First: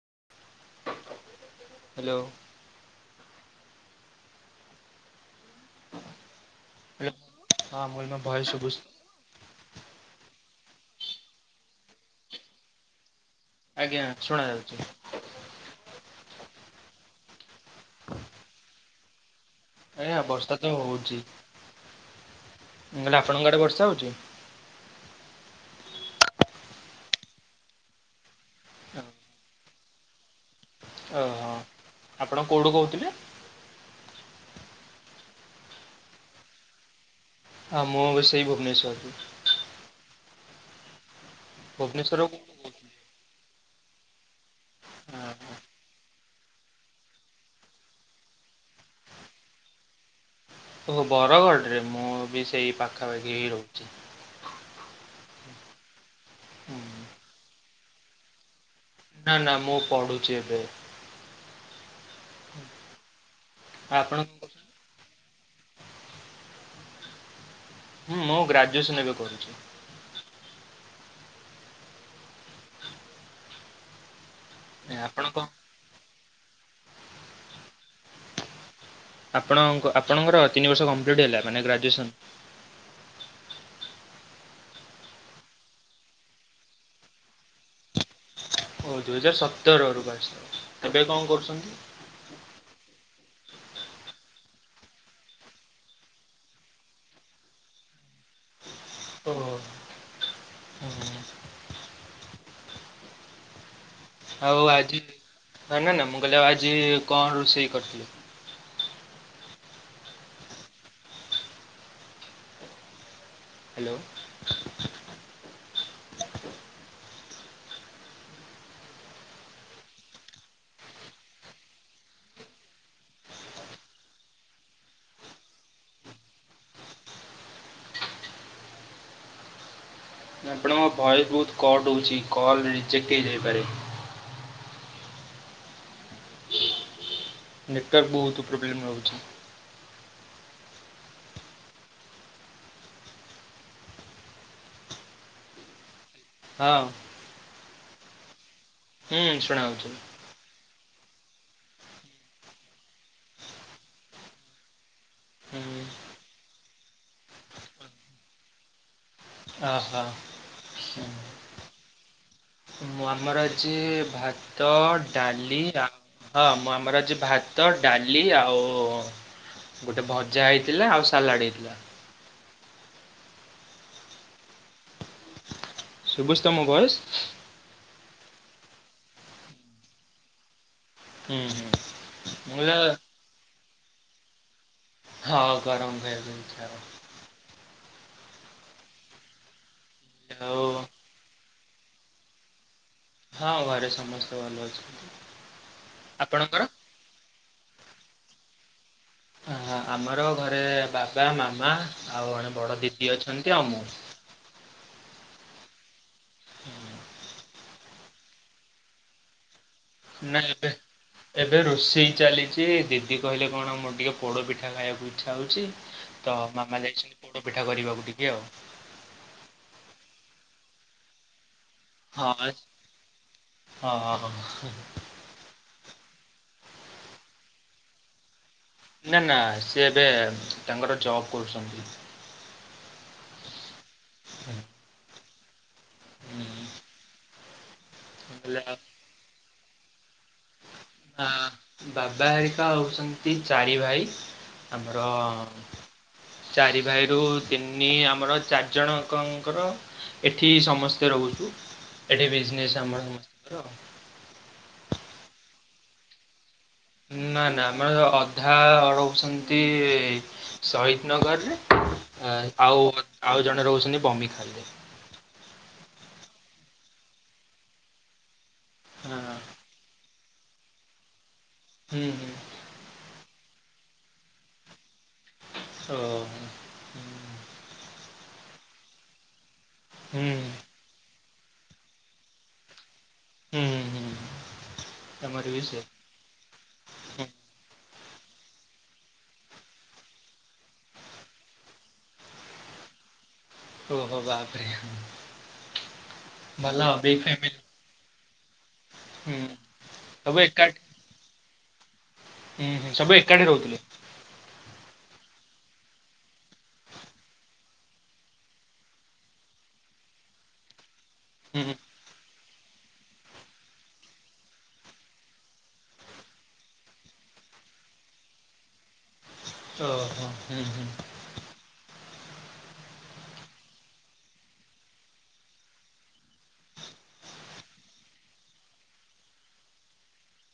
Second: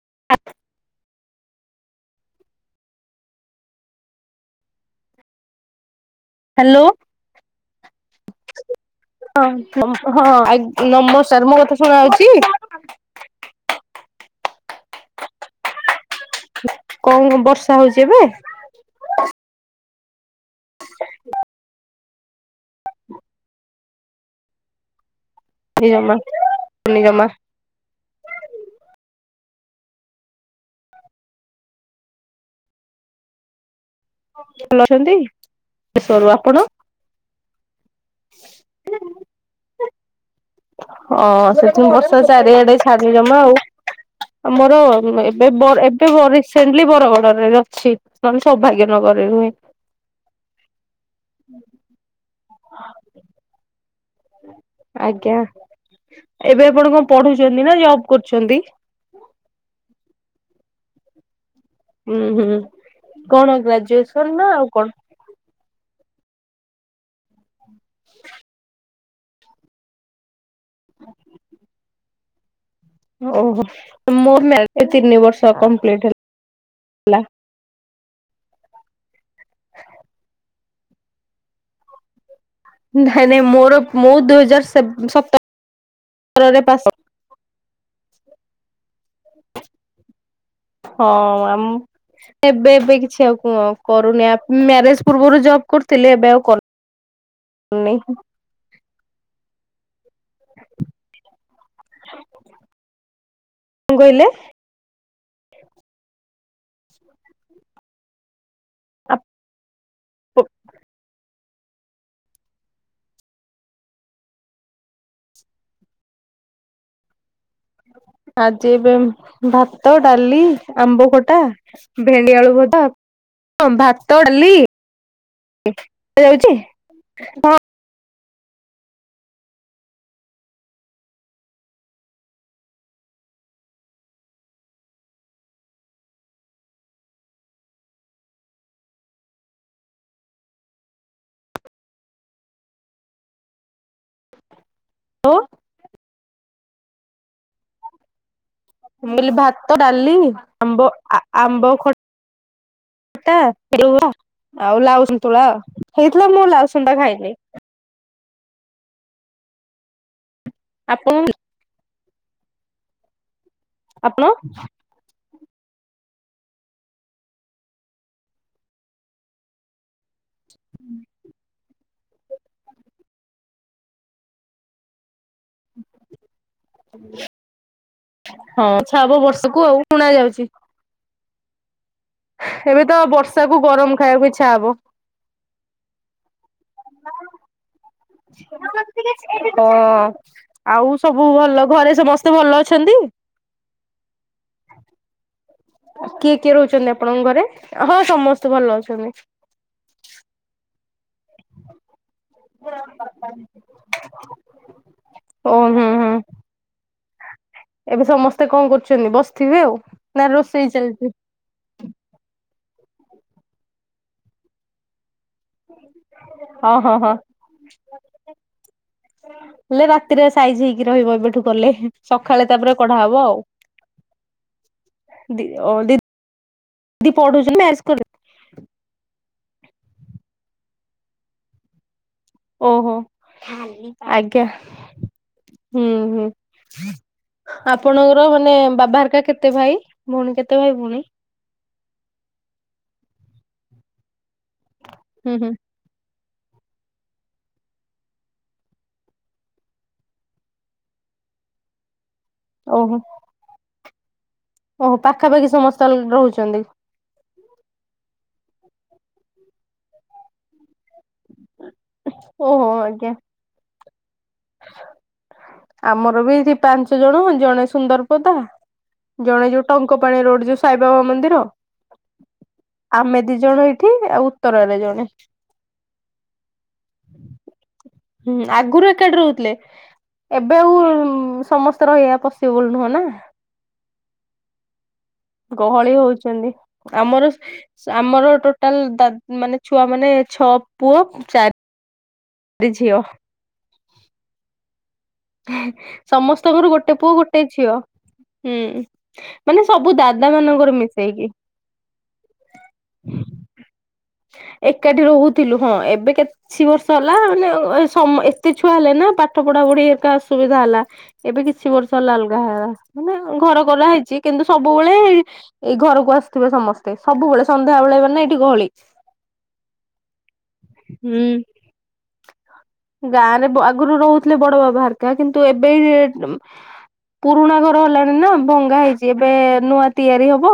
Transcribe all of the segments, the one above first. [inaudible] Hello! Hello! ହଁ ମୁଁ ମୋ ଭଏସ ଶୁଭୁଛି ହଁ ଆଂଗ୍ ନମସାର, ମୋ କଥା ଶୁଣାଆଉଛି? ଆଜ୍ଞା, ଶୁଣା ଯାଉଛି। କଂ ବର୍ଷା ହଉଛି ଏବେ? ଆଜ୍ଞା, ବର୍ଷା ତ ହଉଚି। ମୁଁ ଗଲେ ଆପଣଙ୍କ ଆଡେ ବର୍ଷା ହଉଛି? ନିଜମା ଲିଅମା ଓହୋ! ଆପଣ କଉଠୁ କହୁଥିଲେ? ଭଲ ଅଛନ୍ତି, [unintelligible] ଆପଣ? ହଁ, ମୁଁବି ସେଇ ଭୁବନେଶ୍ଵର? ହଁ, ସେଥିପାଇଁବର୍ଷା କୋଉଠୁ ଚାରିଆଡେ କହୁଥିଲେ? ଛାଡି ଜମା ଆଉ ଆମର ଏବେ ବ ଏବେ ବ ରିସେଣ୍ଟଲି ବରଗଡରେ ଅଛି। ନହେଲେ, ମାନେ ସୌଭାଗ୍ୟ ନଗରରେ ରୁହେ। ଓ! ବରଗଡ଼ରେ, ମୁଁ ବି ସେଇ ପାଖାପାଖି ହି ରହୁଛି। ଆଜ୍ଞା ଏବେ ଆପଣ କଣ ପଢୁଛନ୍ତି ନା ଯବ୍ କରୁଛନ୍ତି? ନା, ନା, ମୁଁ ପଢୁଛି ଏବେ? ହୁଁ, ହୁଁ କଣ ଆପଣ ଗ୍ରାଜୁଏସନ୍ କଣ ନା କରୁଛନ୍ତି? ଆଉ କଣ? ହୁଁ, ମୁଁ ଗ୍ରାଜୁଏସନ ଏବେ କରୁଛି। ଓହୋ! ମୋ ମ୍ୟାରେ ତିନି ଆପଣ କଣ ବର୍ଷ କମ୍ପ୍ଲିଟ ହେଲା। ଲା। ଆପଣଙ୍କ ଆପଣଙ୍କର ତିନି ବର୍ଷ କମ୍ପ୍ଲିଟ୍ ହେଲା, ମାନେ ଗ୍ରାଜୁଏସନ୍? ନାଇଁ, ନାଇଁ ମୋର ମୁଁ, ଦୁଇ ହଜାର ସେ ସତର ତରରେ ପାସ। ଓ! ଦୁଇ ହଜାର ସତର ରୁ ପାସ୍। ଏବେ କଣ ହଁ କରୁଛନ୍ତି? ହଁ, କରୁନି ଆପ୍। ମ୍ୟାରେଜ ପୂର୍ବରୁ ଯବ୍ କରିୁଥିଲି। ଏବେ ଆଉ କର ନେହିଁ। ଓହୋ! ହୁଁ ହୁଁ। କଣ କହିଲେ? ଆଉ ଆଜି, ନା, ନା, ନା, ମୁଁ କହିଲି ଆଉ ଆଜି କଣ ରୋଷେଇ କରିଥିଲୁ? [inaudible] ହ୍ୟାଲୋ! ଆଜି ଏବେ ଭାତ, ଡାଲି, ଆମ୍ବ ଖଟା, ଭେଣ୍ଡିଆଳୁ ଭଜା ହଁ, ଭାତ, ଡାଲି [inaudible] ତମ ଭଏସ୍ ବହୁତ୍ କଟ୍ ହଉଛି। କଲ୍ ରିଜେକ୍ଟ ହେଇଯାଇପାରେ? ନେଟୱାର୍କ ବହୁତ ପ୍ରୋବ୍ଲେମ୍ ରହୁଛି? ଓ! ହଁ। ମୁଁ କହିଲି ହୁଁ ଭାତ, ଶୁଣାଯାଉଛି ଡାଲି ଆମ୍ବ ଆ ଆମ୍ବ ଖଟା [unintelligible] ଆଉ ଲାଉସନ ନ୍ତୁଳା ହୁଁ। ହେଇଥିଲା। ମୁଁ ଲାଉ ସନ୍ତୁଳା ଖାଇନି? ଓ ହୋ। ଆପ। [unintelligible] ମୁଁ ଆମର ଯେ ଆପଣ ଭାତ, ଡାଲି ହଁ ମୁଁ ଆମର ଅଛି ଭାତ, ଡାଲି ଆଉ ଗୋଟେ ଭ ଜା ହେଇଥିଲା ଆଉ ସାଲାଡ଼ ହେଇଥିଲା। ସବୁଚି ତମ ମୋ ଭଏସ୍। ହଁ ସାବ ବର୍ଷକୁ ଆଉ ଶୁଣା ଯାଉଛି। ହୁଁ ହୁଁ। ମୁଁ ଏବେ କହିଲି ତ ବର୍ଷାକୁ ଗରମ ଖାଇବାକୁ ଇଚ୍ଛା ହବ। ହଁ ଗରମ ଖାଇବାକୁ ଇଚ୍ଛା ହବ। ହ ଆଉ ସବୁ ଭଲ ଘରେ ସମସ୍ତେ ଭଲ ଅ ହଁ ଘରେ ସମସ୍ତେଭଲ ଅଛି। କିଏ କିଏ ରହୁଛନ୍ତି ଆପଣଙ୍କ ଘରେ? ହଁ ସମସ୍ତେ ଭଲ ଅଛ ଅ ଆମର ଘରେ ବା ପା ମାମା ଆଉ ଜଣେ ବଡ ଦିଦି ଅଛନ୍ତି ଆଉ ମୁଁ। ଓ ହୁଁ ହୁଁ। ଏବେ ସମସ୍ତେ କଣ କରୁଛନ୍ତି ବସିଥିବେ ଆଉ। ନା ନାଇ ରୋଷେଇ ଏବେ ଚାଲିଛି ଏବେ ରୋଷେଇ ଚାଲିଛି ଦି ଦି କହିଲେ କଣ ମୋର ଟିକେ ପୋଡ଼ ପିଠା ଖାଇବାକୁ ଇଛା ହଉଛି ତ ହଁ ମାମା ହଁ ହଁ ଯାଇଛନ୍ତି ପୋଡ ପିଠା କରିବାକୁ ଟିକେ ଆଉ। ହେଲେ ରାତିରେ ସା ରହିବ ଏବେଠୁ କଲେ। ସଖାଳେ ହଁ ତାପରେ କଢା ହବ ଆଉ। ହଁ ହଁ। ଦି ଆ ଦି ଦି ପଢୁଛନ୍ତି ମ୍ୟରଜ କଲେ? ନା ନା ସିଏ ଏବେ ତାଙ୍କର ଜବ କରୁଛନ୍ତି। ଓହୋ ଆଜ୍ଞା। ହୁଁ ହୁଁ ଆପଣଙ୍କର ମାନେ ହେଲେ ବାବା ହେରିକା କେତେ ଭାଇ? ଭଉଣୀ କେତେ ଭାଇ ଭଉଣୀ? ବାବା ହାରିକା ହେଉଛନ୍ତି ଚାରି ଭାଇ। ଆମର ହୁଁ ହୁଁ ଚାରି ଭାଇରୁ ତିନି ଆମର ଚାରି ଜଣକଙ୍କର ଏଠି ସମସ୍ତେ ରହୁଚୁ ଏଠି ବିଜନେସ୍ ଓହୋ ଆମ ସମସ୍ତଙ୍କର। ଓହୋ ପାଖାପାଖି ସମସ୍ତେ ଲ ରହୁଛନ୍ତି। ନା ନା ଆମର ଅଧା ରହୁଛନ୍ତି ଶହିଦନଗରରେ ଆ ଓହୋ ଆଉ ଆଜ୍ଞା। ଆଉ ଜଣେ ରହୁଛନ୍ତି ବମିଖାଲରେ। ଆମର ବି ଏଠି ପାଞ୍ଚ ଜଣ ଜଣେ ସୁନ୍ଦରପଦା ହଁ ଜଣେ ଯୋଉ ଟଙ୍କ ପାଣି ରୋଡ଼ ଯୋଉ ସାଇବାବା ମନ୍ଦିର ହୁଁ ହୁଁ ଆମେ ଦି ଜଣ ଏଇଠି ଆଉ ଉତ୍ତରାରେ ଜଣେ। ଓହୋ। ହୁଁ ଆଗରୁ ଏକାଠି ରହୁଥିଲେ। ହୁଁ ଏବେ ଆଉ ଉଁ ସମସ୍ତେ ରହିବା ପସିବୁଲ ନୁହଁ ନା। ହୁଁ ହୁଁ। ତମର ବି ସେ ଗହଳି ହଉଛନ୍ତି ଆମର ଆମର ଟୋଟାଲ ଦାଦ ମାନେ ଛୁଆ ମାନେ ଛଅ ପୁଅ ଚାରି ରି ଝିଅ। ଓହୋଃ ବାପରେ। ସମସ୍ତଙ୍କର ଭଲ ଗୋଟେ ପୁଅ ବିଗ୍ ଗୋଟେ ଫ୍ୟାମିଲି। ଝିଅ। ହୁଁ ହୁଁ ମାନେ ସବୁ ଦାଦା ମାନଙ୍କର ମିଶେଇକି। ହୁଁ ହୁଁ ସବୁ ଏକାଠି ରହୁଥିଲେ। [inaudible] ଏକାଠି ରହୁଥିଲୁ ହଁ ଏବେ କିଛି ବର୍ଷ ହେଲା ମାନେ ଅ ସମ୍ ଏତେ ଛୁଆ ହେଲେ ନା ପାଠ ପଢା ପଢି ଏକା ଅସୁବିଧା ହେଲା ଏବେ ହୁଁ କିଛି ହୁଁ ବର୍ଷ ହେଲା ମାନେ ଘର କର ହେଇଛି କିନ୍ତୁ ସବୁବେଳେ ଏ ଘରକୁ ଆସିଥିବେ ସମସ୍ତେ ସବୁ। ସବୁବେଳେ ସନ୍ଧ୍ୟାବେଳେ ଗନେ ଏଠି ଗହଳି। ଓ ହୋ ହୁଁ, ହୁଁ, ଗାଁ ରେ ବା ଆଗରୁ ରହୁଥିଲେ ବଡ ବାବା ହେରିକା କିନ୍ତୁ ଏବେ ପୁରୁଣା ଘର ହେଲାଣି ନା ଭଙ୍ଗା ହେଇଛି ଏବେ ନୂଆ ତିଆରି ହବ।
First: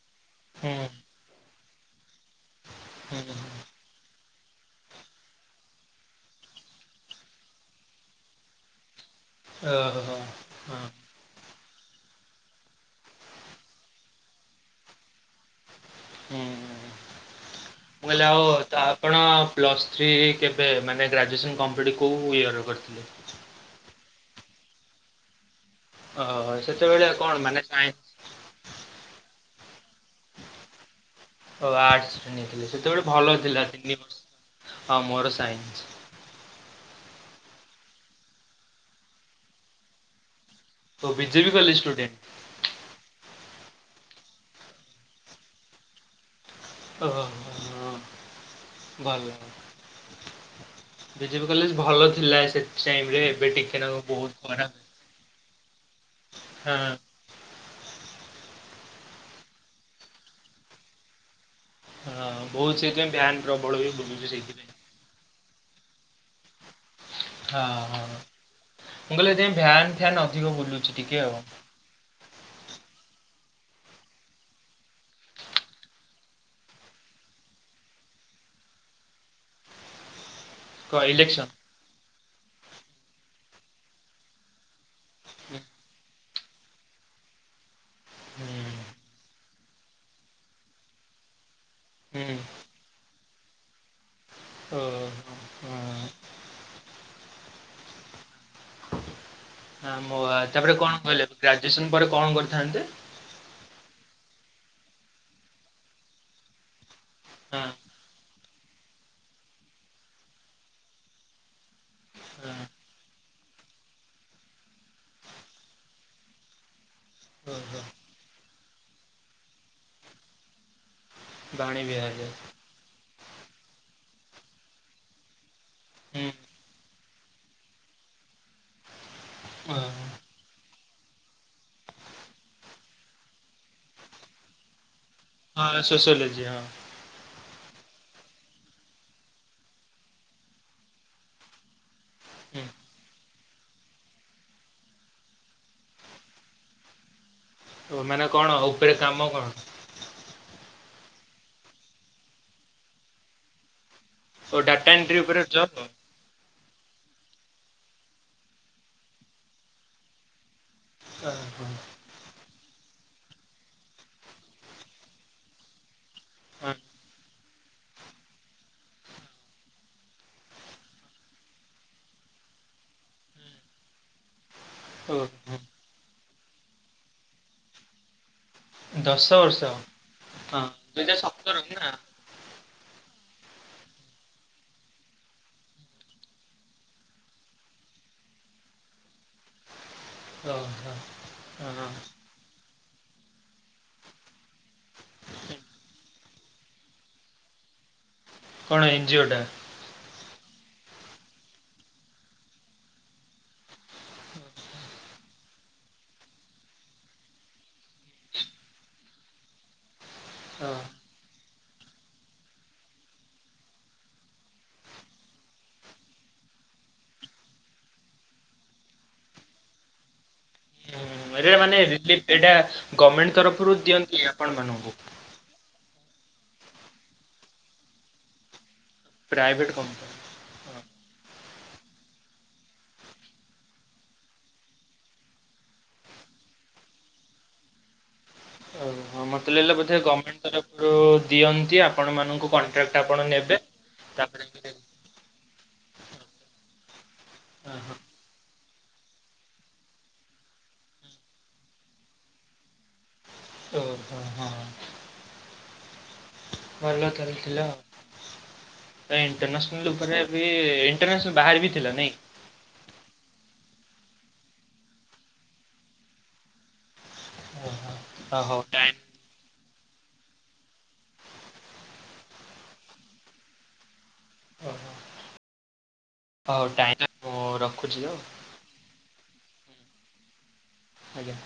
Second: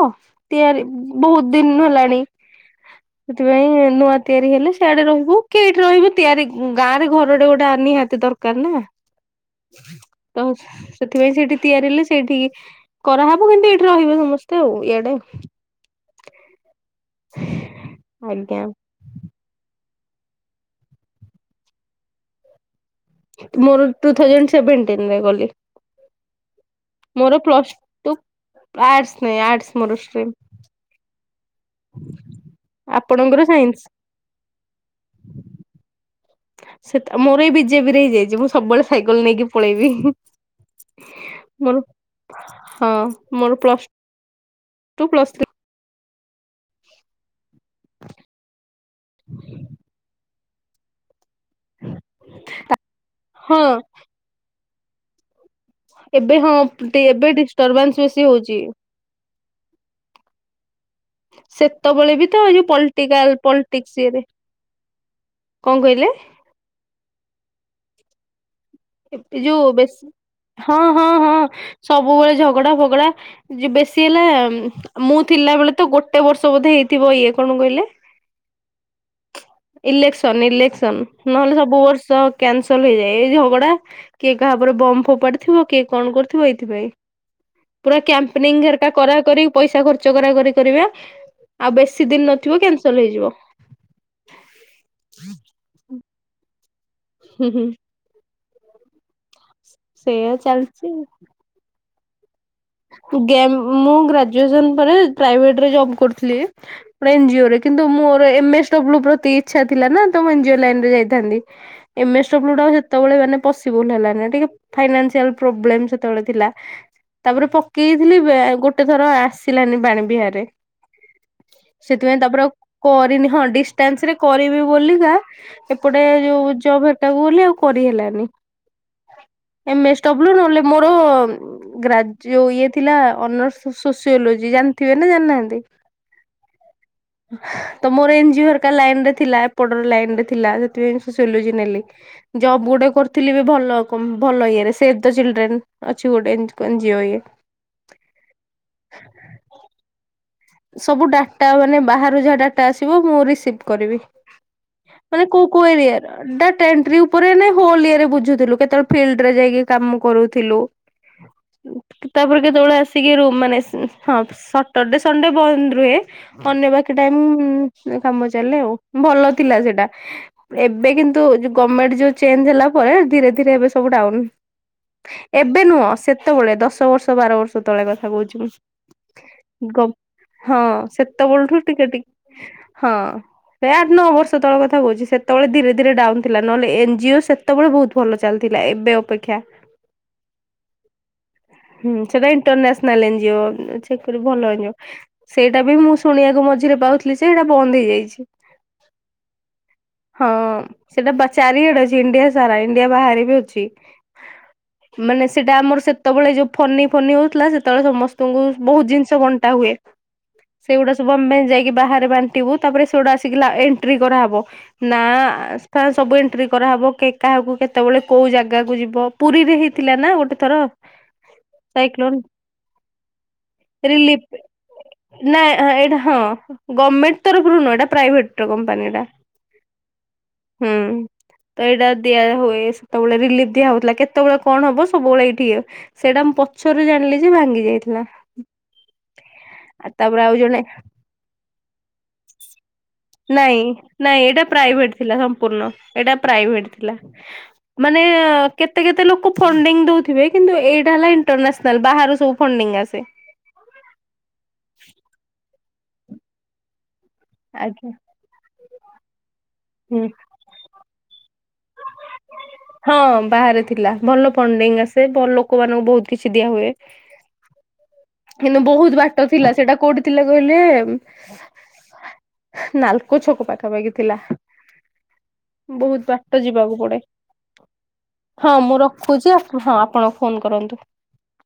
ତିଆରି ହୁଁ। ବହୁତ ଦିନୁ ହେଲାଣି, ହୁଁ ସେଥିପାଇଁ ନୂଆ ତିଆରି ହେଲେ ସେଆଡେ ରହିବୁ କେଇଠି ରହିବୁ ତିଆରି ଗ ଗାଁ ରେ ଘରଟେ ଗୋଟେ ନିହାତି ଦରକାର ନା! ଓହୋ ତ ହଁ। ସେଥିପାଇଁ ସେଠି ତିଆରି ହେଲେ ସେଇଠିକି କରାହେବ କିନ୍ତୁ ଏଇଠି ରହିବେ ସମସ୍ତେ ଆଉ ଇଆଡେ। ହୁଁ, ମୁଁ କହିଲି ଆଉ ଆଜ୍ଞା ଆପଣ ପ୍ଲସ୍ ଥ୍ରି କେବେ ମାନେ ଗ୍ରାଜୁଏସନ୍ କମ୍ପ୍ଲିଟ୍ କୋଉଁ ଇୟର କରିଥିଲେ? ମୋର ଟୁ ଥାଉଜାଣ୍ଡ ସେଭେଣ୍ଟିନରେ ଗଲି। ଓହୋ ସେତେବେଳେ କଣ ମୋର ମାନେ ପ୍ଲସ ସାଇନ୍ସ ଟୁ ଆଟସ ନାଇଁ ଆର୍ଟସ ସ୍ମରଶ୍ରୀ, ଓ ଆର୍ଟସୁଣିଥିଲି ସେତେବେଳେ ଭଲ ଆପଣଙ୍କର ଥିଲା ସାଇନ୍ସ ତିନି ବର୍ଷ। ଆଉ ମୋର ସାଇନ୍ସ। ଆଉ ମୋର ଏଇ ବିଜେବି ରେ ହେଇଯାଇଛି ମୁଁ ସବୁବେଳେ ସାଇକେଲ ନେଇକି ପଳେଇବି ଓ ବିିଜେପି କଲେଜ ମୋର ଷ୍ଟୁଡେଣ୍ଟ। ହଁ ମୋର ପ୍ଲସ୍ ଟୁ ପ୍ଲସ୍ ଥ୍ରୀ ଓ ହ ହ ଭଲ ବିଜେପ କଲେଜ ଭଲ ଥିଲା। ସେ ଟାଇମୀରେ ଏବେ ହଁ ଟିକେ ନା ବହୁତ ଖରାପ ଏବେ ହଁ ଏବେ ଡିଷ୍ଟର୍ବାନ୍ସ ବେଶୀ ହଉଛି। ସେତେବେଳେ ବି ହଁ ତ ଯୋଉ ବହୁତ ସେଇଥିପାଇଁ ଭ୍ୟାନ ପଲିଟାକାଲ ପ୍ରବଳ ବି ପଲିଟିକସ ଇଏରେ ବୁଲୁଛି ସେଇଥିପାଇଁ। କଣ କହିଲେ? ହଁ ହ ଏ ଯୋଉ ବେଶୀ ହଁ ବୁଲୁଛି ହଁ ଟିକେ ଆଉ। ହଁ ସବୁବେଳେ ଝଗଡା ଫଗଡା ବେଶୀ ହେଲା ଉ ମୁଁ ଥିଲା ବେଳେ ତ ଗୋଟେ ବର୍ଷ ବୋଧେ ହେଇଥିବ ଇଏ କଣ କହିଲେ ଇଲେ ସନ ଇଲେ କେସନ୍ କ ଇଲେକ୍ସନ ନହେଲେ ସବୁ ବର୍ଷ କେନ୍ସ ଲେହେଇଯାଏ ଏଇ ଝଗଡା କିଏ କାହା ବମ୍ ଫୋପାଡି ହୁଁ ଥିବ। କି କଣ କରୁଥିବ ଏଇଥିପାଇ ପୁରା କ୍ୟପିନିଗ ହାରିକ କରା କରି ପଇସା ଖର୍ଚ୍ଚ କରା କରି କରିବା ଆଉ ବେଶୀ ଦିନ ନଥିବ କ୍ୟାନସଲ ହେଇଯିବ। ଓ ହୋ ହଁ ହୁଁ ହୁଁ ହଁ ମୋ ସେଇଆ ତାପରେ ଚାଲିଛି ଆଉ। କଣ? କହିଲେ ଗ୍ରାଜୁଏସନ ପରେ କଣ? କ ମୁଁ ଗେମେ ଗ୍ରାଜୁଏସନ ପରେ ପ୍ରାଇଭେଟରେ ଜବ୍ କରୁଥିଲି। ଏନେଜିଓ ରେ ହଁ କିନ୍ତୁ ମୋର ଏମ ଏସ୍ ଡବ୍ଲୁ ପ୍ରତି ଇଚ୍ଛା ଥିଲା ନା ତ ମୁ ଏନେଜିଓ ଲାଇନ ରେ ଯାଇଥାନ୍ତି। ଏମ ହଁ ଏସ୍ଡ୍ଦବ୍ଲୁ ସେତେବେଳେ ମାନେ ପସିବୁଲ ହେଲାନି ଟିକେ ଫାଇସିଆଲ୍ଲେ ପ୍ରୋ ବ୍ଲେମ୍ ସେତେବେଳେ ଥିଲା। ତାପରେ ଓହୋ ପକେଇଥିଲି ବେ। ଗୋଟେ ଥର ଆସିଲାନି ବାଣୀ ବିହାରରେ ବାଣୀ ସେଥିପାଇଁ ବିହାରରେ ତାପରେ ଆଉ କରିନି ହଁ ଡିଷ୍ଟାନ୍ସ ରେ କରିବି ବୋଲିକା ଏପଟେ ହୁଁ ଯୋଉ ଜବ ହେଟାକୁ ଗଲି ଆଉ କରିହଲାନି ଏମ୍ ଏସ୍ ଓହୋ ଡବ୍ଲୁ ନହଲେ ମୋର ଗ୍ରାଜ ଇଏ ଥିଲା ଅନର୍ ସୋ ସୋସିଲୋଜି ଜାଣିଥିବେ ନା ଜାଣିନାହାନ୍ତି? ହଁ ସୋସିଓଲଜି ହଁ ତ ମୋର ଏନଜିର ଲାଇନ ରେ ଥିଲା ଏପଟର ଲାଇନ ରେ ଥିଲା। ସେଥିପାଇଁ ସୋସିଆଲଜି ନେଲି ଜବ୍ ହୁଁ ଗୋଟେ କରୁଥିଲି ବି ଭଲ କ ଭଲ ଇଏରେ ସେ ଚିଲଡ୍ରେନ୍ ଅଛି ଗୋଟେ ଜିଓ ଇଏ ଓ ମାନେ କଣ? ଉପରେ କାମ କଣ? ସବୁ ଡାଟା ମାନେ ବାହାରୁ ଯାହା ଡାଟା ଆସିବ ମୁଁ ରିସିଭ କରିବି। ଓ ଡାଟା ଏଣ୍ଟ୍ରି ମାନେ ଉପରେ କୋଉ କୋଉ ଜବ୍ ଓ ଏରିଆର ଡ଼ା ତେନ୍ ଥ୍ରୁ ଉପରେ ନା ହଲ ଇରେ ବୁଝୁଥିଲୁ କେତେବେଳେ ଫିଲ୍ଡ ରେ ଯାଇକି କାମ କରୁଥିଲୁ ତାପରେ କେତେବେଳେ ଆସିକି ରୁମ ମାନେ ହଁ ସଟର ସଣ୍ଡେ ବନ୍ଦ ରୁହେ ଅନ୍ୟ ବାକି ଟାଇ କାମ ଚାଲେ ଆଉ ଭଲ ଥିଲା ସେଟା ଏବେ କିନ୍ତୁ ଯ ଗଭର୍ମେଣ୍ଟ ଯୋଉ ଚେଞ୍ଜ ହେଲା ପରେ ଧୀରେ ଧୀରେ ଏବେ ସବୁ ଡାଉନ୍ ଏବେ ନୁହଁ ସେତେବେଳେ ଦଶ ବର୍ଷ ବାର ବର୍ଷ ତଳେ କଥା କହୁଛି ମୁଁ ଦଶ ବର୍ଷ ଗବ ହଁ ଦୁଇ ହଜାର ସେତେବେଳଠୁ ସତର ଟିକେ ନା ଟିକେ ହଁ ସେ ଆଠ ନଅ ବର୍ଷ ତଳଳେ କଥା କହୁଛି ସେତେବେଳେ ଧୀରେ ଧୀରେ ଡାଉନ ଥିଲା ନହେଲେ ଏନ ଜଜିଓ ସେତେବେଳେ ବହୁତ ଭଲ ଚାଲିଥିଲା ଏବେ ଅପେକ୍ଷା ଓହୋ ହଁ ନେଲେ ଯିଅ ଚେକ୍ କରି ଭଲ ହେଇଯିବ ସେଇଟା ବି ମୁଁ ଶୁଣିବାକୁ ମଝିରେ ପାଉଥିଲି। ଯେ ଏଇଟା ବନ୍ଦ ହେଇଯାଇଛି। କଣ ଏନଜିଓଟା? ହଁ ସେଟା ପଚାରିିଡେ ଅଛି ଇଣ୍ଡିଆ ସାରା ଇଣ୍ଡିଆ ବାହାରେ ବି ଅଛି ମାନେ ସେଇଟା ଆମର ସେତେବେଳେ ଯୋଉ ଫନି ଫନି ହଉଥିଲା ସେତେବେଳେ ସମସ୍ତଙ୍କୁ ବହୁତ ଜିନିଷ ବଣ୍ଟା ହୁଏ ହଁ ସେଗୁଡା ସବୁ ଆମେ ଯାଇ ବାହ ବାଣ୍ଟିବୁ ତାପରେ ସେଟା ଆସ ଏଣ୍ଟି କରାହବ ନା ସବୁ ଏଣ୍ି କର ହବ କେ କାହାକୁ କେତେବେଳେ କୋଉ ଜାଗାକୁ ଯିବ ପୁରୀରେ ହେଇଥିଲା ନା ଗୋଟେ ଥର ଁ ଏଇଟା ମାନେ ସାଇକ୍ଲୋନ ରିଲିଫ ଏଇଟା ଗଭର୍ଣ୍ଣମେଣ୍ଟ ତରଫରୁ ରିଲିଫ ଦିଅନ୍ତି ପ ବନବୁ ନା ହଁ ଗଭର୍ଣ୍ଣମେଣ୍ଟ ତରଫରୁ ନୁହଁ ଏଟା ପ୍ରାଇଭେଟ ବନିଟା ପ୍ରାଇଭେଟ କମ୍ପାନୀ। ହୁଁ ତ ଏଇଟା ଦିଆ ହୁଏ ସେତେବେଳେ ରିଲିଫ ଦିଆ ହଉଥିଲା କେତେବେଳେ କଣ ହବ ସବୁବେଳେ ଏଇଠିକ ସେଇଟା ପଛରୁ ଜାଣିଲି ଯେ ଭାଙ୍ଗି ଯାଇଥିଲା ହଁ ମତେ ଲାଗିଲା ଆ ବୋଧେ ତାପରେ ଆଉ ଗଭର୍ଣ୍ଣମେଣ୍ଟ ଜଣେ ତରଫରୁ ଦିଅନ୍ତି ଆପଣ ମଙ୍କୁ କଣ୍ଟ୍ରାକ୍ଟ ଆପଣ ନେବେ ନଁ ଏଇଟା ତାପରେ ଯାଇକି ପ୍ରାଇଭେଟ ଥିଲା ସମ୍ପୂର୍ଣ୍ଣ ଏଟା ପ୍ରାଇଭେଟ ଥିଲା ହଁ ହଁ ମାନେ କେତେ କେତେ ଲୋକ ଫଣ୍ଡିଙ୍ଗ ଦଉଥିବେ କିନ୍ତୁ ଏଇଟା ହେଲା ଇଣ୍ଟରନ୍ୟାସନାଲ ବାହାରୁ ସବୁ ଫଣ୍ଡି ଆସେ ହ ହଁ ବରଗତର ଥିଲା ଆଜ୍ଞା ଆଉ ଇଣ୍ଟରନ୍ୟାସନାଲ୍ ହୁଁ। ଉପରେ ବି ଇଣ୍ଟରନ୍ୟାସନାଲ୍ ବାହାରେ ବି ଥିଲା ନାଇଁ? ହଁ ବାହାରେ ଥିଲା ଭଲ ଫଣ୍ଡିଙ୍ଗ ଆସେ ଲୋକମାନାନଙ୍କୁ ବହୁତ କିଛି ଦିଆ ହୁଏ ଓହୋ କିନ୍ତୁ ହଉ ବହୁତ ଟାଇମ୍ ବାଟ ଥିଲା ସେଇଟା କୋଉଠି ଥିଲା କହିଲେ ନାଲକୋ ଛକ ପାଖାପାଖି ଥିଲା ଓହୋ ବହୁତ ବା ହଉ ଟାଇ ମୁଁ ରଖୁଛି ଆଉ ହଁ ମୁଁ ରଖୁଛି ହଁ ଆପଣଙ୍କୁ ଫୋନ କରନ୍ତୁ ଆଜ୍ଞା